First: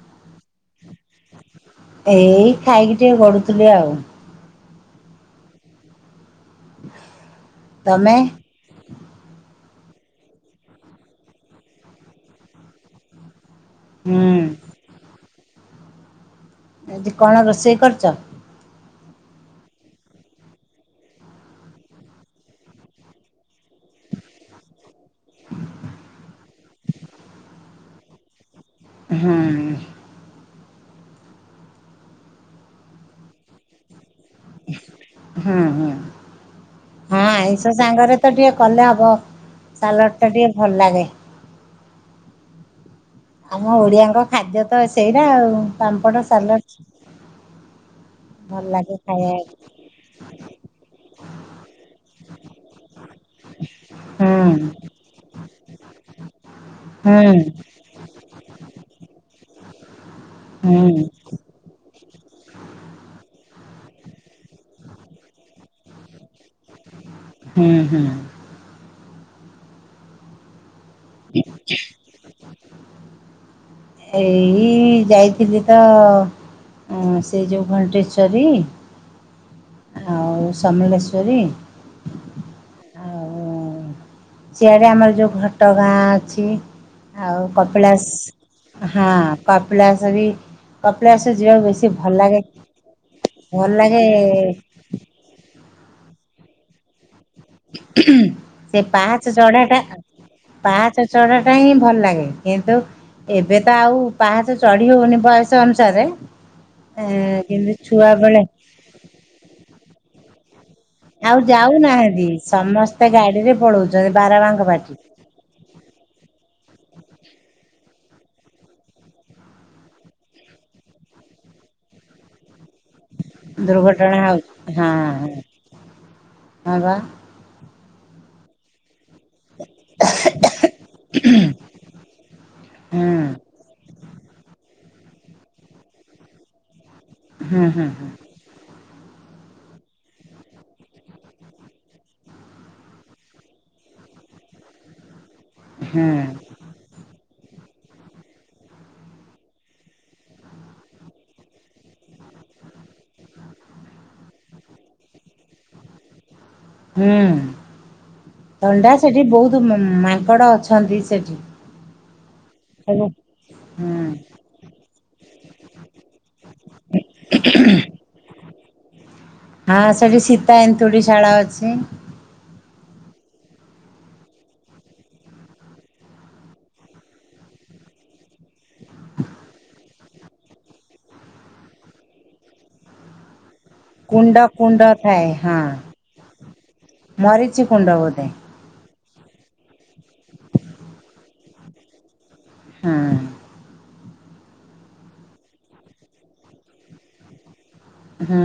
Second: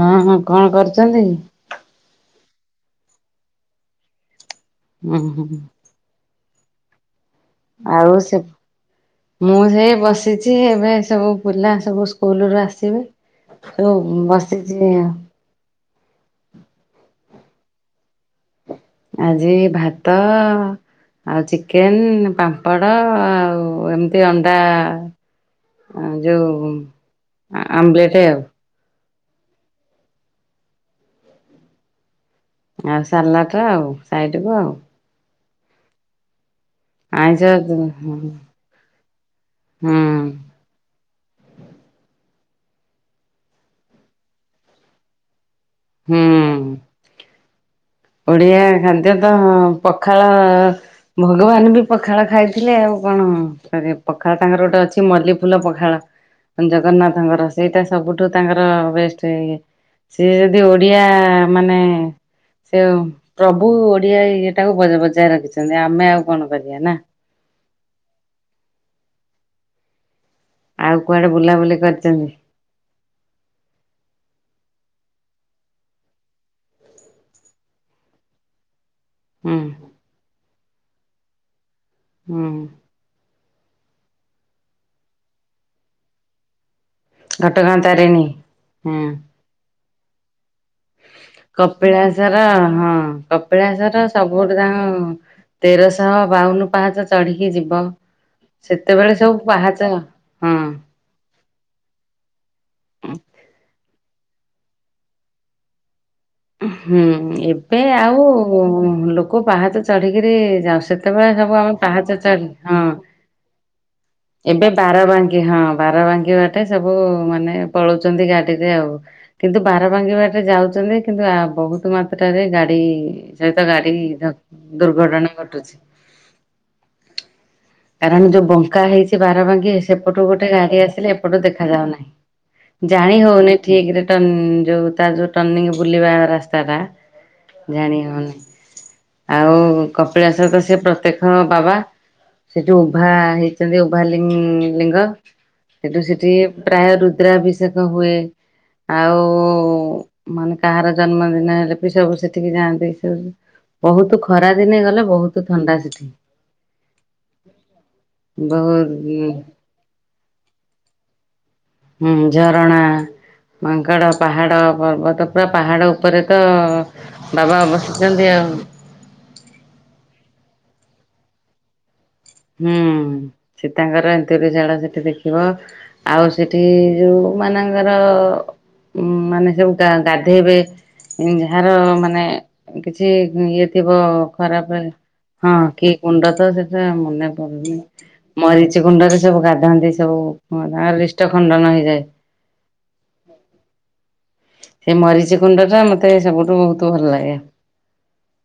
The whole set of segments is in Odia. ହଁ ହଁ କଣ କରୁଛନ୍ତି? ଏଇ ଖାଇକି ଟିକେ ଗଡୁଥିଲି ଆଉ। ହୁଁ ହୁଁଁ। ତମେ ଆଉ ସେ ମୁଁ ସେଇ ବସିଛି ଏବେ ସବୁ ପିଲା ସବୁ ସ୍କୁଲରୁ ଆସିବେ। ଓ ହୁଁ ବସିଛି ଆଉ। ଆଜି କଣ ରୋଷେଇ କରିଛ? ଆଜି ଭାତ ଆଉ ଚିକେନ ପାମ୍ପଡ଼ ଆଉ ଏମିତି ଅଣ୍ଡା ଆ ଯୋଉ ଆ ଆମ୍ଲେଟ ଆଉ। ହୁଁ। ଆଉ ସାଲାଟ ଆଉ ସାଇଟକୁୁ ଆଉ। ହୁଁ ଉଁ। ହଁ ଆଇଁଷ ସାଙ୍ଗରେ ତ ଟିକେ କଲେ ହବ ହୁଁ ସାଲଟ ଟା ଟିକେ ଭଲ ଲାଗେ। ଆମ ଓଡିଆଙ୍କ ଖାଦ୍ୟ ତ ସେଇଟା ଆଉ ପାମ୍ପଡ ସାଲଟ। ଓଡିଆ ଖାଦ୍ୟ ତ ଖାଇବାକୁ ପଖାଳ ଭଗବାନ ବି ପଖାଳ ଖାଇଥିଲେ ଆଉ କଣ କରି ପଖାଳ ହୁଁ ତାଙ୍କର ଗୋଟେ ଅଛି ମଲ୍ଲି ଫୁଲ ପଖାଳ। ହୁଁ ଜଗନ୍ନାଥଙ୍କର ସେଇଟା ସବୁଠୁ ତାଙ୍କର ବେଷ୍ଟ ଇଏ। ସିଏ ଯଦି ହୁଁ ଓଡିଆ ମାନେ ସେ ପ୍ରଭୁ ଓଡିଆ ଇଏଟାକୁ ବଜ୍ ବଜାୟ ରଖିଛନ୍ତି ଆମେ ଆଉ କଣ କରିବା ନା। ହୁଁ ହୁଁ। ଆଉ କୁଆଡେ ବୁଲାବୁଲି କରିଛନ୍ତି? ଏଇ ଯାଇଥିଲି ତ ଅଁ ସେ ଯେଉଁ ଘଣ୍ଟେଶ୍ଵରୀ। ହୁଁ। ଆଉ ସମଲେଶ୍ଵରୀ। ହୁଁ ହୁଁ। ସିଆଡେ ଆମର ଯୋଉ ଘଟ ଗାଁ ଅଛି। ଆଉ ଘଟଗାଁ ତାରିଣୀ। କପିଳାସ ହୁଁ। ହଁ କପିଳାସ ବି କପିଳାସ ଯିବାକୁ ବେଶୀ ଭଲ ଲାଗେ କପିଳାସର ହଁ ଭଲ କପିଳାସର ଲାଗେ ସବୁଠୁ ତାଙ୍କ ତେରଶହ ବାଉନ ପାହାଚ ଚଢିକି ଯିବ। ସେ ସେତେବେଳେ ପାହାଚ ସବୁ ଚଢ଼ାଟା ପାହାଚ ହଁ-। ପାହାଚ ଚଢ଼ାଟା ହିଁ ଭଲ ଲାଗେ। କିନ୍ତୁ ଏବେ ତ ଆଉ ପାହାଚ ଚଢି ହଉନି ବୟସ ଅନୁସାରେ। ହୁଁ ଏଁ କିନ୍ତୁ ଏବେ ଛୁଆ ଆଉ ବେଳେ ଲୋକ ପାହାଚ ଚଢିକିରି ଯାଉ ସେ ସେତେବେଳେ ଆଉ ସବୁ ଆମ ପାହାଚ ଯାଉନାହାନ୍ତି ଚଢ଼ି ହଁ ସମସ୍ତେ ଗାଡ଼ିରେ ପଳଉଛନ୍ତି ବାରବାଙ୍କ ଏବେ ପାଟି ବାରବାଙ୍କ କି ହଁ ବାର ବାଙ୍କି ବାଟେ ସବୁ ମାନେ ପଳଉଛନ୍ତି ଗାଡିରେ ଆଉ। କିନ୍ତୁ ବାରବାଙ୍କି ବାଟେ ଯାଉଛନ୍ତି କିନ୍ତୁ ଆ ବହୁତ ମାତ ଟରେ ଗାଡି ସହିତ ଗାଡି ଦୁର୍ଘଟଣା ଧ ହଉଛି ହଁ ହଁ ଦୁର୍ଘଟଣା ଘଟୁଛି। ହଁ ବା। କାରଣ ଯୋଉ ବଙ୍କା ହେଇଛି। ବାରବାଙ୍କି ସେପଟୁ ଗୋଟେ ଗାଡି ଆସିଲେ ଏପଟୁ ଦେଖାାଯାଉ ନାହିଁ ହୁଁ ଜାଣି ହଉନି ଠିକ୍ ରେ। ଯୋଉ ତା ଯୋଉ ଟର୍ନିଂ ବୁଲିବା ରାସ୍ତା ଟା ହୁଁ ହୁଁ ଜାଣି ହୁଁ ହଉନି। ଆଉ କପିଳାସ ତ ସେ ପ୍ରତ୍ୟେକ ବାବା। ସେଠୁ ଉଭା ହେଇଚନ୍ତି ଉଭା ଲି ଲିଙ୍ଗ ସେଠୁ ହୁଁ। ସେଠି ପ୍ରାୟ ରୁଦ୍ରାଭିଷେକ ହୁଏ ଆଉ ମାନେ କାହାର ଜନ୍ମଦିନ ହେଲେ ବି ସବୁ ସେଠିକି ଯାଆନ୍ତି ଏସବୁ। ବହୁତୁ ଖରା ଦିନ ଗଲେ ବହୁତୁ ଥଣ୍ଡା ସେଠି। ହୁଁ ଥଣ୍ଡା ସେଠି ବହୁତ ବୋହୁତୁ ମାଙ୍କଡ ଅଛନ୍ତି ସେଠି। ହୁଁ ଝରଣା ହୁଁ ମାଙ୍କଡ଼ ପାହାଡ଼ ପର୍ବତ ପୁରା ପାହାଡ଼ ଉପରେ। ତ ବାବା ବସିଚନ୍ତି ଆଉ। ହଁ ସେଠ ସୀତା ଏ ନ୍ତେଡ଼ି ଶାଳ ଅଛି। ହୁଁ ସୀତାଙ୍କର ଏନ୍ତୁଡି ଶାଳ ସେଠି ଦେଖିବ। ଆଉ ସେଠି ଯୋଉ ମାନଙ୍କର ଉଁ ମାନେ ଯୋଟା ଗାଧେଇବେ। ଯାହାର ମାନେ କିଛି ଇଏ ଥିବ କୁଣ୍ଡ ଖରାପ କୁଣ୍ଡ ଥାଏ ହଁ କି କୁଣ୍ଡ ତ ସେଟା ମନେ ମରିଚି ପଡୁନି କୁଣ୍ଡ ବୋଧେ ମରିଚି କୁଣ୍ଡରେ ସବୁ ଗାଧାନ୍ତି ସବୁ ତାଙ୍କର ଲିଷ୍ଟ ଖଣ୍ଡନ ହେଇଯାଏ। ହଁ। ସେ ମରିଚି କୁଣ୍ଡଟା ମତେ ସବୁଠୁ ବହୁତ ଭଲ ଲାଗେ। ହୁଁ।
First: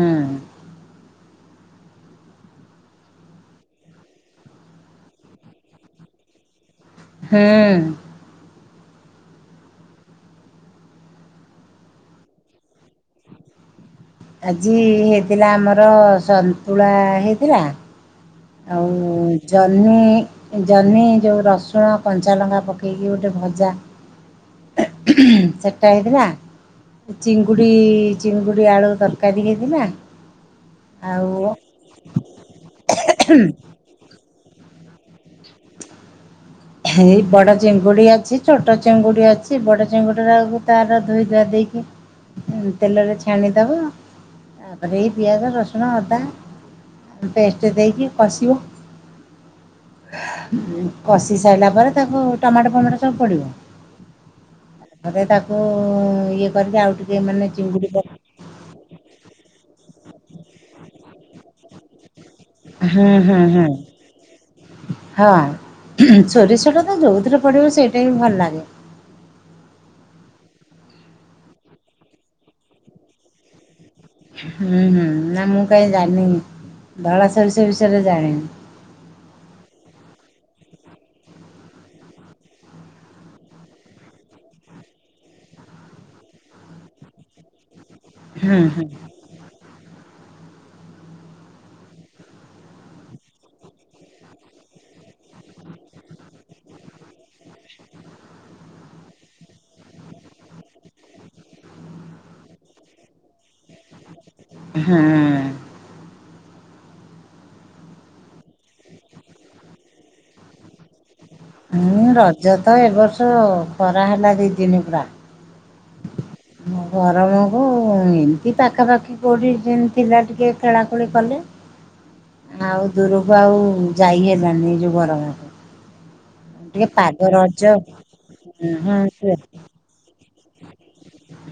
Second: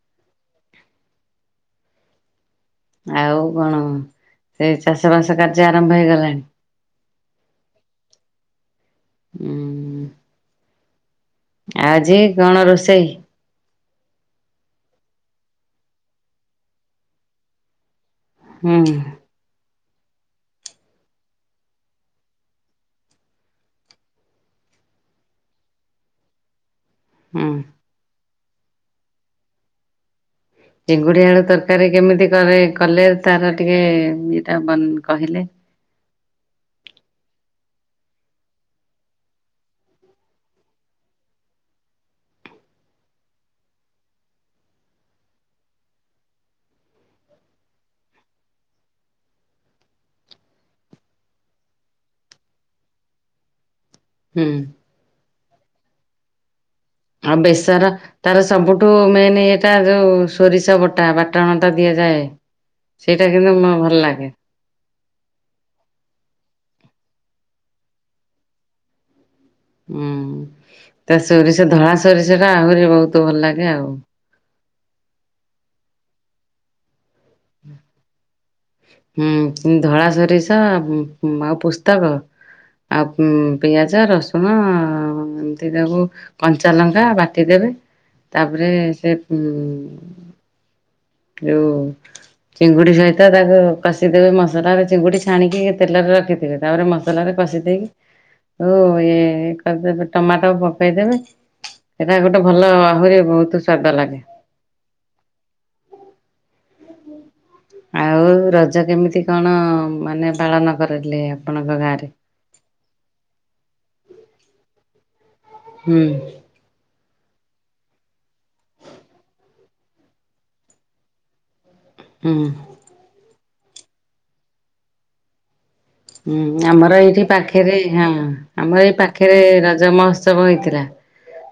ଆଉ କଣ ସେଇ ଚାଷ ବାସ କାର୍ଯ୍ୟ ଆରମ୍ଭ ହେଇଗଲାଣି? ହୁଁ। ଉଁ। ଆଉ ଆଜି କଣ ରୋଷେଇ? ଆଜି ହେଇଥିଲା ଆମର ସନ୍ତୁଳା ହେଇଥିଲା। ହୁଁ ଆଉ ଜହ୍ନି ଜହ୍ନି ଯେଉଁ ରସୁଣ କଞ୍ଚାଲଙ୍କା ପକେଇକି ଗୋଟେ ଭଜା। ସେଟା ହେଇଥିଲା। ହୁଁ। ଚିଙ୍ଗୁଡ଼ି ଚିଙ୍ଗୁଡ଼ି ଆଳୁ ତରକାରୀ ହେଇଥିଲା। ଚିଙ୍ଗୁଡ଼ି ଆଳୁ ଆଉ ତରକାରୀ କେମିତି କରେ କଲେ ତାର ଟିକେ ମୀତ୍ ତା ବନ୍ କହିଲେ? ହେଇ ବଡ଼ ଚିଙ୍ଗୁଡ଼ି ଅଛି, ଛୋଟ ଚିଙ୍ଗୁଡ଼ି ଅଛି, ବଡ଼ ଚିଙ୍ଗୁଡ଼ି ଟାକୁ ତାର ଧୋଇ ଧୁଆ ଦେଇକି ହୁଁ ତେଲରେ ଛାଣିଦବ ତାପରେ ଏଇ ପିଆଜ, ରସୁଣ, ଅଦା ପେଷ୍ଟେ ଦେଇକି କଷିବ, କଷିବ। କଷି ସି ସାଇଲା ପରେ ତାକୁ ଟମାଟୋ ଫମାଟୋ ସବୁ ପଡ଼ିବ। ହୁଁ। ତାପରେ ତାକୁ ଇଏ କରିକି ଆଉ ଟିକେ ଆଉ ମାନେ ବେସର। ଚିଙ୍ଗୁଡ଼ି ପକେଇ ତାର ସବୁଠୁ ମେନେ ଇଏଟା ଯୋଉ ସୋରିଷ ବଟା ବାଟଣଟା ଦିଆଯାଏ। ହଁ ସେଇଟା ହଁ କିନ୍ତୁ ହଁ ମୋ ଭଲ ଲାଗେ। ହଁ ସୋରିଷୋଟା ତ ଯୋଉଥିରେ ପଡ଼ିବ ସେଇଟା ହିଁ ଭଲ ଲାଗେ। ହୁଁ ତ ସୋରିଷ ଧଳା ସୋରିଷ ଟା ଆହୁରି ବହୁତ ଭଲ ଲାଗେ ଆଉ। ହୁଁ, ହୁଁ, ନା ମୁଁ କାଇଁ ଜାଣିନେହିଁ ଧଳା ସୋରିଷ ବିଷୟରେ ଜାଣିନି। ହୁଁ ଧଳା ସୋରିଷ ଆଉ ପୋସ୍ତକ। ଆଉ ପିଆଜ, ରସୁଣ ଏମିତି ତାକୁ କଞ୍ଚା ଲଙ୍କା ବାଟିଦବେ, ହଁ ତାପରେ ହଁ ସେ ଉଁ ଯୋଉ ଚିଙ୍ଗୁଡ଼ି ସହିତ ତାକୁ କଷିଦେବେ ମସଲାରେ ଚିଙ୍ଗୁଡ଼ି ଛାଣିକି ତେଲରେ ରଖିଥିବେ, ତାପରେ ମସ ମସଲାରେ କଷି ଦେଇେକି ଯୋଉ ଇଏ କରିଦେବେ ଟୋମାଟୋ ପକେଇଦେବେ। ସେଇଟା ଗୋଟେ ଭଲ ଆହୁରି ବହୁତ ସ୍ଵାଦ ଲାଗେ। ହୁଁ। ଆଉ ରଜ କେମିତି କଣ ମାନେ ପାଳନ କରିଲେ ଆ ହୁଁ, ରଜ ତ ଏ ବର୍ଷ ଖରା ହେଲା ଦି ଦିନ ପୁରା। ହୁଁ। ଗରମକୁ ଏମିତି ପାଖାପାଖି କେଉଁଠି ଯେମିତି ଥିଲା ଟିକେ ଖେଳାଖେଳି କଲେ। ହୁଁ। ଆଉ ଦୂରକୁ ଆଉ ଯାଇ ହେଲନି ଏ ଯୋଉ ଗରମ। ହୁଁ, ଆମର ଏଇଠି ପାଖରେ ହଁ ହୁଁ ଆମର ଏଇ ହୁଁ ପାଖରେ ରଜ ମହୋ ତ୍ସବ ହେଇଥିଲା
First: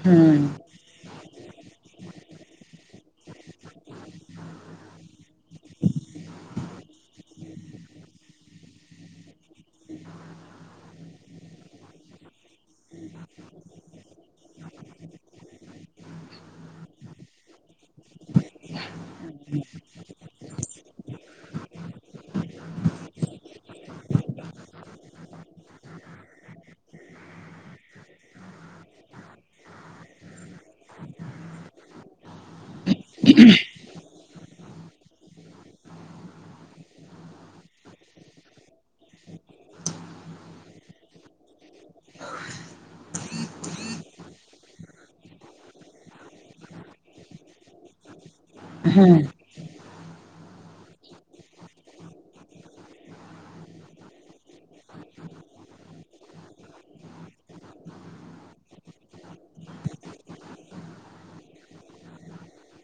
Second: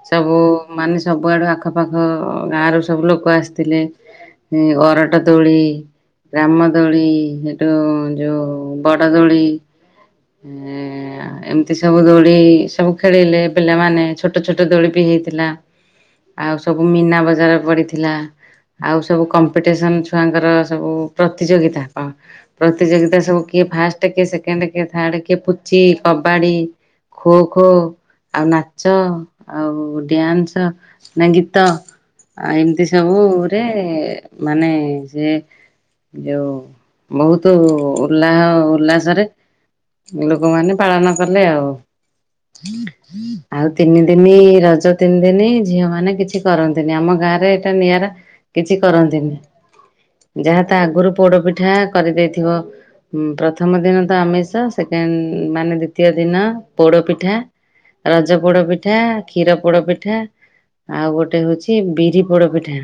ସବୁ ମାନେ ସବୁଆଡ଼ୁ ଆଖପାଖ ଗାଁରୁ ସବୁ ଲୋକ ଆସିଥିଲେ। ଅରଟ ଦୋଳି, ରାମ ଦୋଳି, ସେଠୁ ଯୋଉ ବ [inaudible] ଦୋଳି। ଏଁ ଆ ଏମତି ସବୁ ଦୋଳି ସବୁ ଖେଳିଲେ ପିଲାମାନେ ଛୋଟ ଛୋଟ ଦୋଳି ବିି ହେଇଥିଲା। ଆଉ ସବୁ ମୀନା ବଜାର ପଡିିଥି ଥିଲା, ଆଉ ସବୁ କମ୍ପିଟିସନ୍ ଛୁଆଙ୍କର ସବୁ ପ୍ରତିଯୋଗିତା ହଁ। ପ୍ରତିଯୋଗିତା ସବୁ କିଏ ଫାଷ୍ଟେ, କିଏ ସେକେଣ୍ଡେ କିଏ ଥାଡେ, କିଏ ପୁଚି କି କବାଡି, ଖୋଖୋ ଆଉ ନାଚ, ଆଉ ଡ୍ୟାନ୍ସ, ନା ଗୀତ। ଆଉ ଏମତି ସବୁ ଗୁରେ ମାନେ ସେ ଯେଉଁ ବହୁତ ଉଲ୍ଲାହ ଉଲ୍ଲାସରେ ଲୋକମାନେ ପାଳନ କଲେ ଆଉ। ଆଉ ତିନି ଦିନି ରଜ ତିନ ଦିନି ଝିଅ ମାନେ କିଛି କରନ୍ତିନି, ଆମ ଗାଁ ରେ ଏଇଟା ନିଆରା। କିଛି ହୁଁ କରନ୍ତିନି। ଯାହା ତା ଆଗରୁ ପୋଡପିଠା କରିଦେଇଥିବ, ପ୍ରଥମ ଦିନ ତ ଆମେ ତ ସେଥିପାଇଁ ମାନେ ଦ୍ଵିତୀୟ ଦିନ ପୋଡପିଠା ରଜ ପୋଡ ପିଠା, କ୍ଷୀର ପୋଡ ପିଠା ଆଉ ଗୋଟେ ହଉଚି ବିରି ପୋଡ ପିଠା।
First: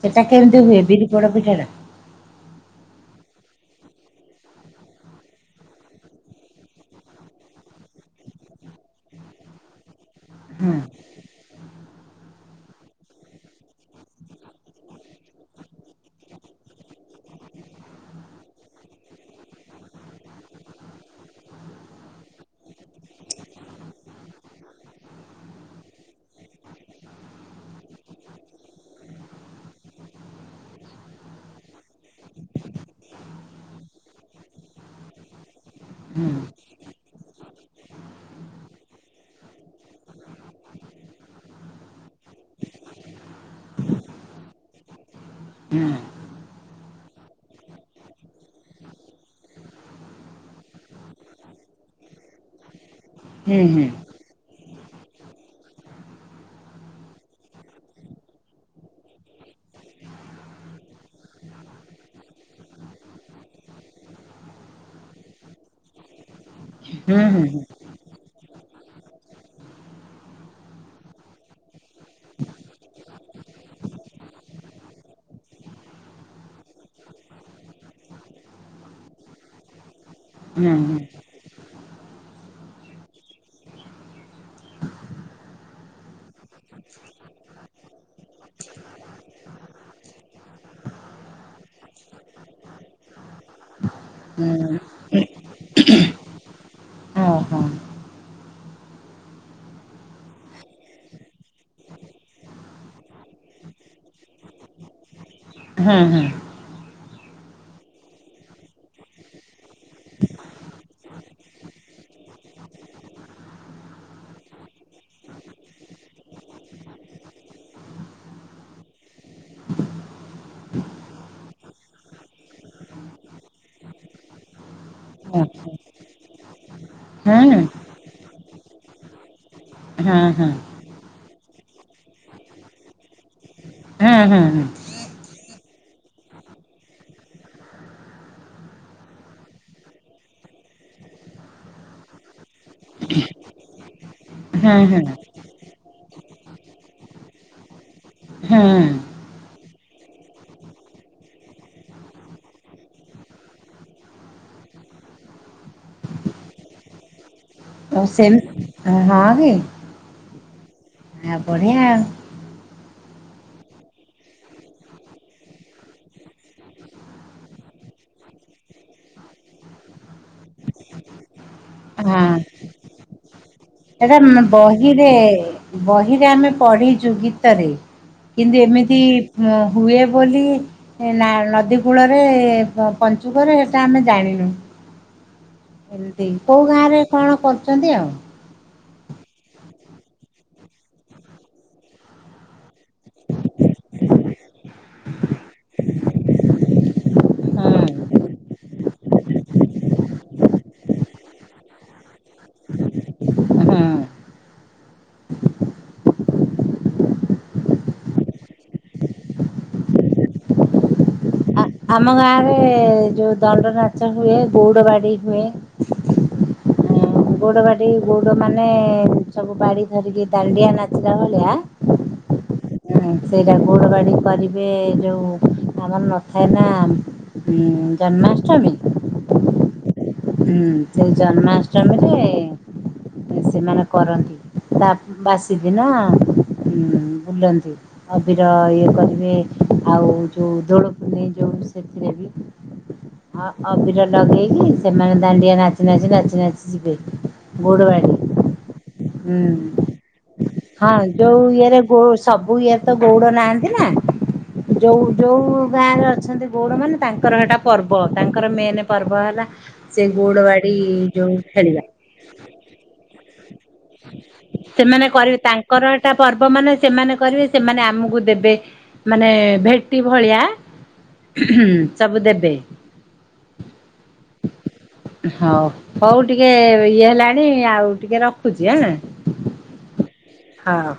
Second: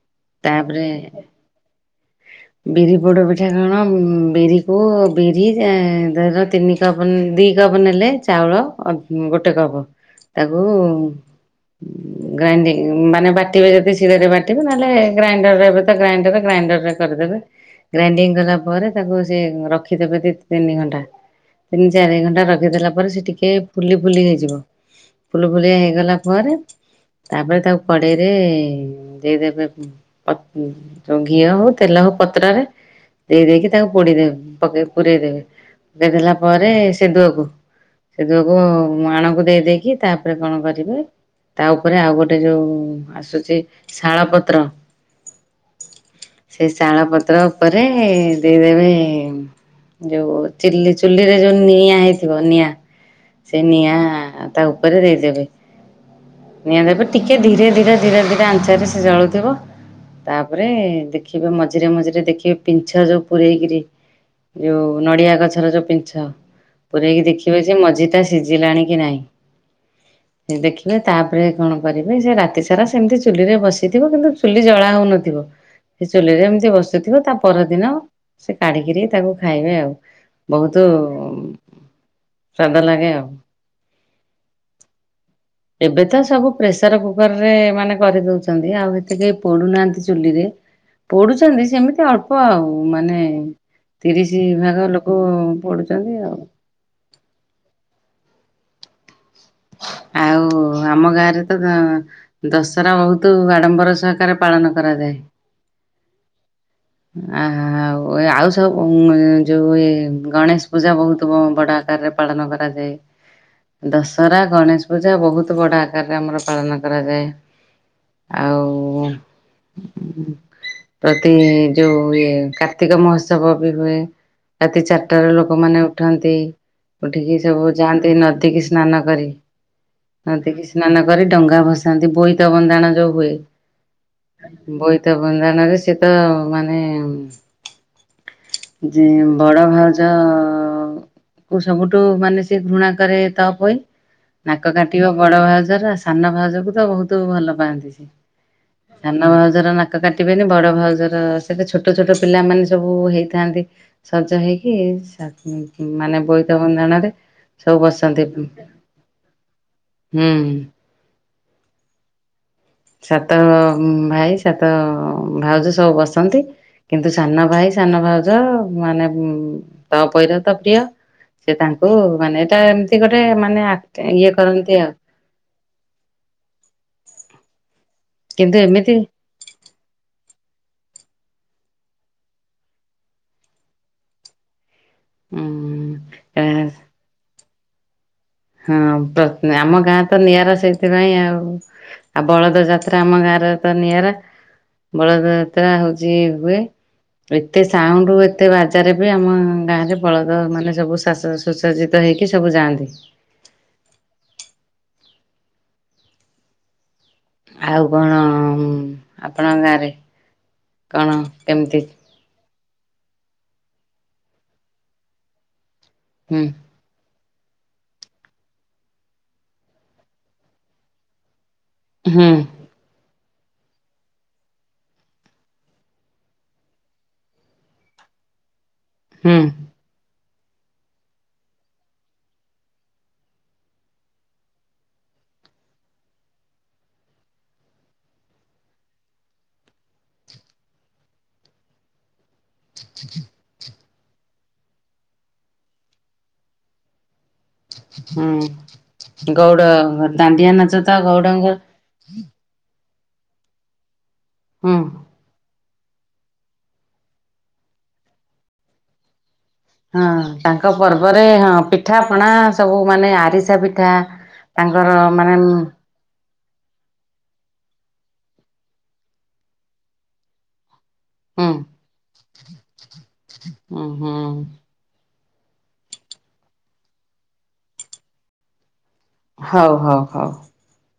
ସେଟା କେମିତି ହୁଏ ତାପରେ ବିରି ପୋଡ ପିଠା ଟା? ବିରି ପୋଡ଼ ପିଠା କଣ ବିରିକୁ ବିରି ଧର ତିନି କପ୍ ଦି କପ୍ ନେଲେ ଚାଉଳ ଅ ଗୋଟେ କପ୍। ତାକୁ ହୁଁ ଗ୍ରାଇଣ୍ଡିଙ୍ଗ ମାନେ ବାଟିବେ ଯଦି ଶିଳରେ ବାଟିବେ ନହଲେ ଗ୍ରାଇଣ୍ଡରରେ ଏବେ ତ ଗ୍ରାଇଣ୍ଡର, ଗ୍ରାଇଣ୍ଡରରେ କରିଦେବେ। ଗ୍ରାଇଣ୍ଡିଙ୍ଗ କଲା ପରେ ତାକୁ ସେ ରଖିଦଦେବେ ଦି ତିନି ଘଣ୍ଟା। ତିନି ଚାରି ଘଣ୍ଟା ରଖିଦେଲା ପରେ ସେ ଟିକେ ଫୁଲି ଫୁଲି ହେଇଯିବ। ଫୁଲୁ ଫୁଲିଆ ହେଇଗଲା ପରେ ତାପରେ ତାକୁ କଡେଇରେ ଦେଇଦେବେ। ପ ଯଉ ଘିଅ ହଉ ତେଲ ହଉ ପତ୍ରରେ ଦେଇ ଦେଇକି ତାକୁ ପୋଡିଦେ ପକେ ପୁରେଇ ଦେବେ ପୁରେଇ ହୁଁ ଦେଲା ପରେ ସେ ଦୁଅକୁ ସେ ଯୋଗୁ ମାଣକୁ ଦେଇ ଦେଇକି ତାପରେ କଣ କରିବେ ତା ଉପରେ ଆଉ ଗୋଟେ ଯୋଉ ଆସୁଚି ଶାଳ ପତ୍ର। [unintelligible] ସେ ସାଣ ପତ୍ର ଉପରେ ଦେଇଦେବେ ଯୋଉ ଚିଲି ଚୁଲିରେ ଯୋଉ ନିଆଁ ହେଇଥିବ ନିଆଁ ହୁଁ ସେଇ ହୁଁ ନିଆଁ ତା ଉପରେ ଦେଇଦେବେ। ନିଆଁଟାବି ଟିକେ ଧୀରେ ଧୀରେ ଧୀରେ ଧୀରେ ଆଞ୍ଚେରେ ସେ ଜଳୁଥିବ। ତାପରେ ଦେଖିବେ ମଝିରେ ମଝିରେ ଦେଖିବେ ପିଂଛ ଯୋଉ ପୁରେଇକିରି। ଯୋଉ ନଡିଆ ଗଛର ଯୋଉ ପିଞ୍ଛ। ହୁଁ ପୁରେଇକି ହୁଁ ହୁଁ ଦେଖିବେ ଯେ ମଝିଟା ସିଜିଲାଣି କି ନାହିଁ ଦେଖିବେ। ତାପରେ କଣ କରିବେ ଯେ ରାତି ସାରା ସେମତି ଚୁଲିରେ ବସିଥିବ କିନ୍ତୁ ଚୁଲି ଜଳା ହଉନଥିବ। ସେ ଚୁଲିରେ ଏମତି ବସିଥିବ ତା ପରଦିନ ସେ କାଢିକିରି ତାକୁ ଖାଇବେ ଆଉ। ହୁଁ ବହୁତୁ ହୁଁ। ସ୍ୱାଦ ଲାଗେ ଆଉ। ଏବେ ତ ସବୁ ପ୍ରେସର କୁକର ରେ ମାନେ କରିଦଉଛନ୍ତି ଆଉ ହେତେ କେହି ପୁଡୁନାହାନ୍ତି ଚୁଲିରେ। ପୋଡୁଚନ୍ତି ସେମିତି ଅଳ୍ପ ଆଉ ମାନେ ତିରିଶି ହୁଁ ଭାଗ ଲୋକ। ପୋଡୁଚନ୍ତି ଆଉ ହଁ ହଁ। ଆଉ। ଓ ଆମ ଗାଁରେ ତ ଦ ଦଶରା ବହୁତୁ ଆଡମ୍ବର ସହକାରେ ପାଳନ କରାଯାଏ। ହୁଁ ହୁଁ। ଆ ଆଉ ଆଉ ସବୁ ଯୋଉ ଇ ଗଣେଶ ପୂଜା ବହୁତ ବଡ ଆକାରରେ ପାଳନ କରାଯାଏ। ଦଶହରା ଗଣେଶ ପୂଜା ବହୁତ ବଡ଼ ଆକାରରେ ଆମର ପାଳନ କରାଯାଏ। ଆଉ ପ୍ରତି। ଯୋଉ ଇଏ କାର୍ତ୍ତିକ ମହୋତ୍ସବ ବି ହୁଏ। ରାତି ଚାରିଟା ରୁ ହୁଁ ଲୋକମାନେ ଉଠନ୍ତି। ଉଠିକି ହଁ ସବୁ ଯାଆନ୍ତି ନଦୀ କିି ସ୍ନାନ କରି ହଁ ନଦୀ କି। ସ୍ନାନ କରି ଡଙ୍ଗା ଭସାନ୍ତି ବୋଇତ ବନ୍ଦାଣ ଯୋଉ ହୁଏ ହଁ ବୋଇ ବୋଇତ ବନ୍ଦାଣ ରେ ସିଏତ ମାନେ ଯେ ବଡ ଭାଉଜ ତାକୁ ସବୁଠୁ ମାନେ ସେ ଘୃଣା କରେ ତପୋଇ। ନାକ ହଁ ହଁ କାଟିବ ହଁ ବଡ ଭାଉଜର ସାନ ଭାଉଜକୁ ତ ବହୁତ ଭଲ ପାଆନ୍ତି। ହଁ। ସାନ ଭାଉଜର ନାକ କାଟିବେନି ବଡ ଭାଉଜର କେତେ ଛୋଟ ଛୋଟ ପିଲାମାନେ ସବୁ ହେଇଥାନ୍ତି। ସଜ ହେଇକି ମାନେ ବୋଇତ ବନ୍ଦାଣରେ। ସବୁ ଓ ବସନ୍ତି ସେ ହଁ କି। ହୁଁ। ଆ ବଢ଼ିଆ ଆଉ। ସାତ ଭାଇ ସାତ ଭାଉଜ ସବୁ ବସନ୍ତି। କିନ୍ତୁ ସାନ ଭାଇ ସାନ ଭାଉଜ ମାନେ ତପୋଇ ର ତ ପ୍ରିୟ। ସେ ତାଙ୍କୁ ହଁ। ମାନେ ଏଇଟା ଏମିତି ଗୋଟେ ମାନେ ସେଟା ଇଏ କରନ୍ତି ଆଉ ବହିରେ ବହିରେ ଆମେ ପଢିଛୁ ଗୀତରେ। କିନ୍ତୁ ଏମିତି ହୁଏ ବୋଲି ନା ନଦୀ କୂଳରେ ପଞ୍ଚୁକରେ ସେଟା ଆମେ ଜାଣିନୁ। ଉଁ ଏମିତି କୋଉ ଗାଁ ରେ କଣ କରୁଛନ୍ତି ଆଉ। ହଁ ପ୍ର ଆମ ଗାଁ ତ ନିଆରା ସେଇଥିପାଇଁ ଆଉ। ଆଉ ବଳଦ ଯାତ୍ରା ଆମ ଗାଁରେ ତ ନିଆରା। ବଳଦ ଯାତ୍ରା ହଉଛି ହୁଏ। ହୁଁ ଏତେ ସାଉଣ୍ଡ ହୁଁ। ଏତେ ବାଜାରେ ବି ଆମ ଗାଁ ରେ ବଳଦ ମାନେ ସବୁ ଶାଷ ସୁସଜିତ ହେଇକି ସବୁ ଯାଆନ୍ତି। ଆଉ କଣ ଆପଣଙ୍କ ଗାଁ ରେ କଣ କେମିତି? ଆମ ଗାଁ ରେ ଯୋଉ ଦଣ୍ଡ ନାଚ ହୁଏ ଗଉଡ ବାଡି ହୁଏ। ହୁଁ। ଗୋଡ଼ ବାଟି ଗୋଡ଼ ମାନେ ସବୁ ବାଡି ଧରିକି ଦାଣ୍ଡିଆ ନାଚିଲା ଭଳିଆ ହୁଁ। ହୁଁ ସେଇଟା ଗୋଡ ବାଡି କରିବେ ଯୋଉ ଆମର ଥାଏନାଁ ଉଁ ଜନ୍ମାଷ୍ଟମୀ। ହୁଁ। ହୁଁ ସେଇ ଜନ୍ମାଷ୍ଟମୀରେ ସେମାନେ କରନ୍ତି ତା ବାସି ଦିନ ଉମ ବୁଲନ୍ତି। ଅବିର ଇଏ କରିବେ ଆଉ ଯେଉଁ ଦୋଳ ପୁନିଇ ଯେଉ ସେଥିରେ ବି। ଅବିର ଲଗେଇକି ସେମାନେ ଦାଣ୍ଡିଆ ନାଚି ନାଚି ନାଚି ନାଚି ଯିବେ। ଗୋଡବାଡି ହୁଁ ଗଉଡ଼ ହୁଁ ଦାଣ୍ଡିଆ ନାଚ ହଁ ତ ଯୋଉ ଗଉଡ଼ଙ୍କ ଇଏରେ ଗୋସ ସବୁ ଇଏରେ ତ ଗଉଡ ନାହାଁନ୍ତି ନା ହୁଁ ଯୋଉ ଯୋଉ ଗାଁରେ ଅଛନ୍ତି ଅଛନ୍ତି ଗୌଡ ମାନେ ତାଙ୍କର ସେଟା ପର୍ବ ତାଙ୍କର ମେନ୍ ପର୍ବ ହେଲା। ହଁ ସେ ଗଉଡ଼ ବାଡି ତାଙ୍କ ପର୍ବରେ ଯୋଉ ହଁ ଖେଳିବା। ପିଠା ପଣା ସବୁ ମାନେ ଆରିସା ପିଠା ତାଙ୍କର ମାନେ ତା ପର୍ବ ମାନେ ସେମାନେ କରିବେ ସେମାନେ ଆମକୁ ଦେବେ। ମାନେ ଭେଟି ଭଳିଆ। ହଁ ସବୁ ଦେବେ। ଉ ହଁ। ହଉ ହଉ ଟିକେ ଇଏ ହେଲାଣି ଆଉ ଟିକେ ରଖୁଛି ହାଁ। ହଉ ହଉ ହଉ। ହଁ।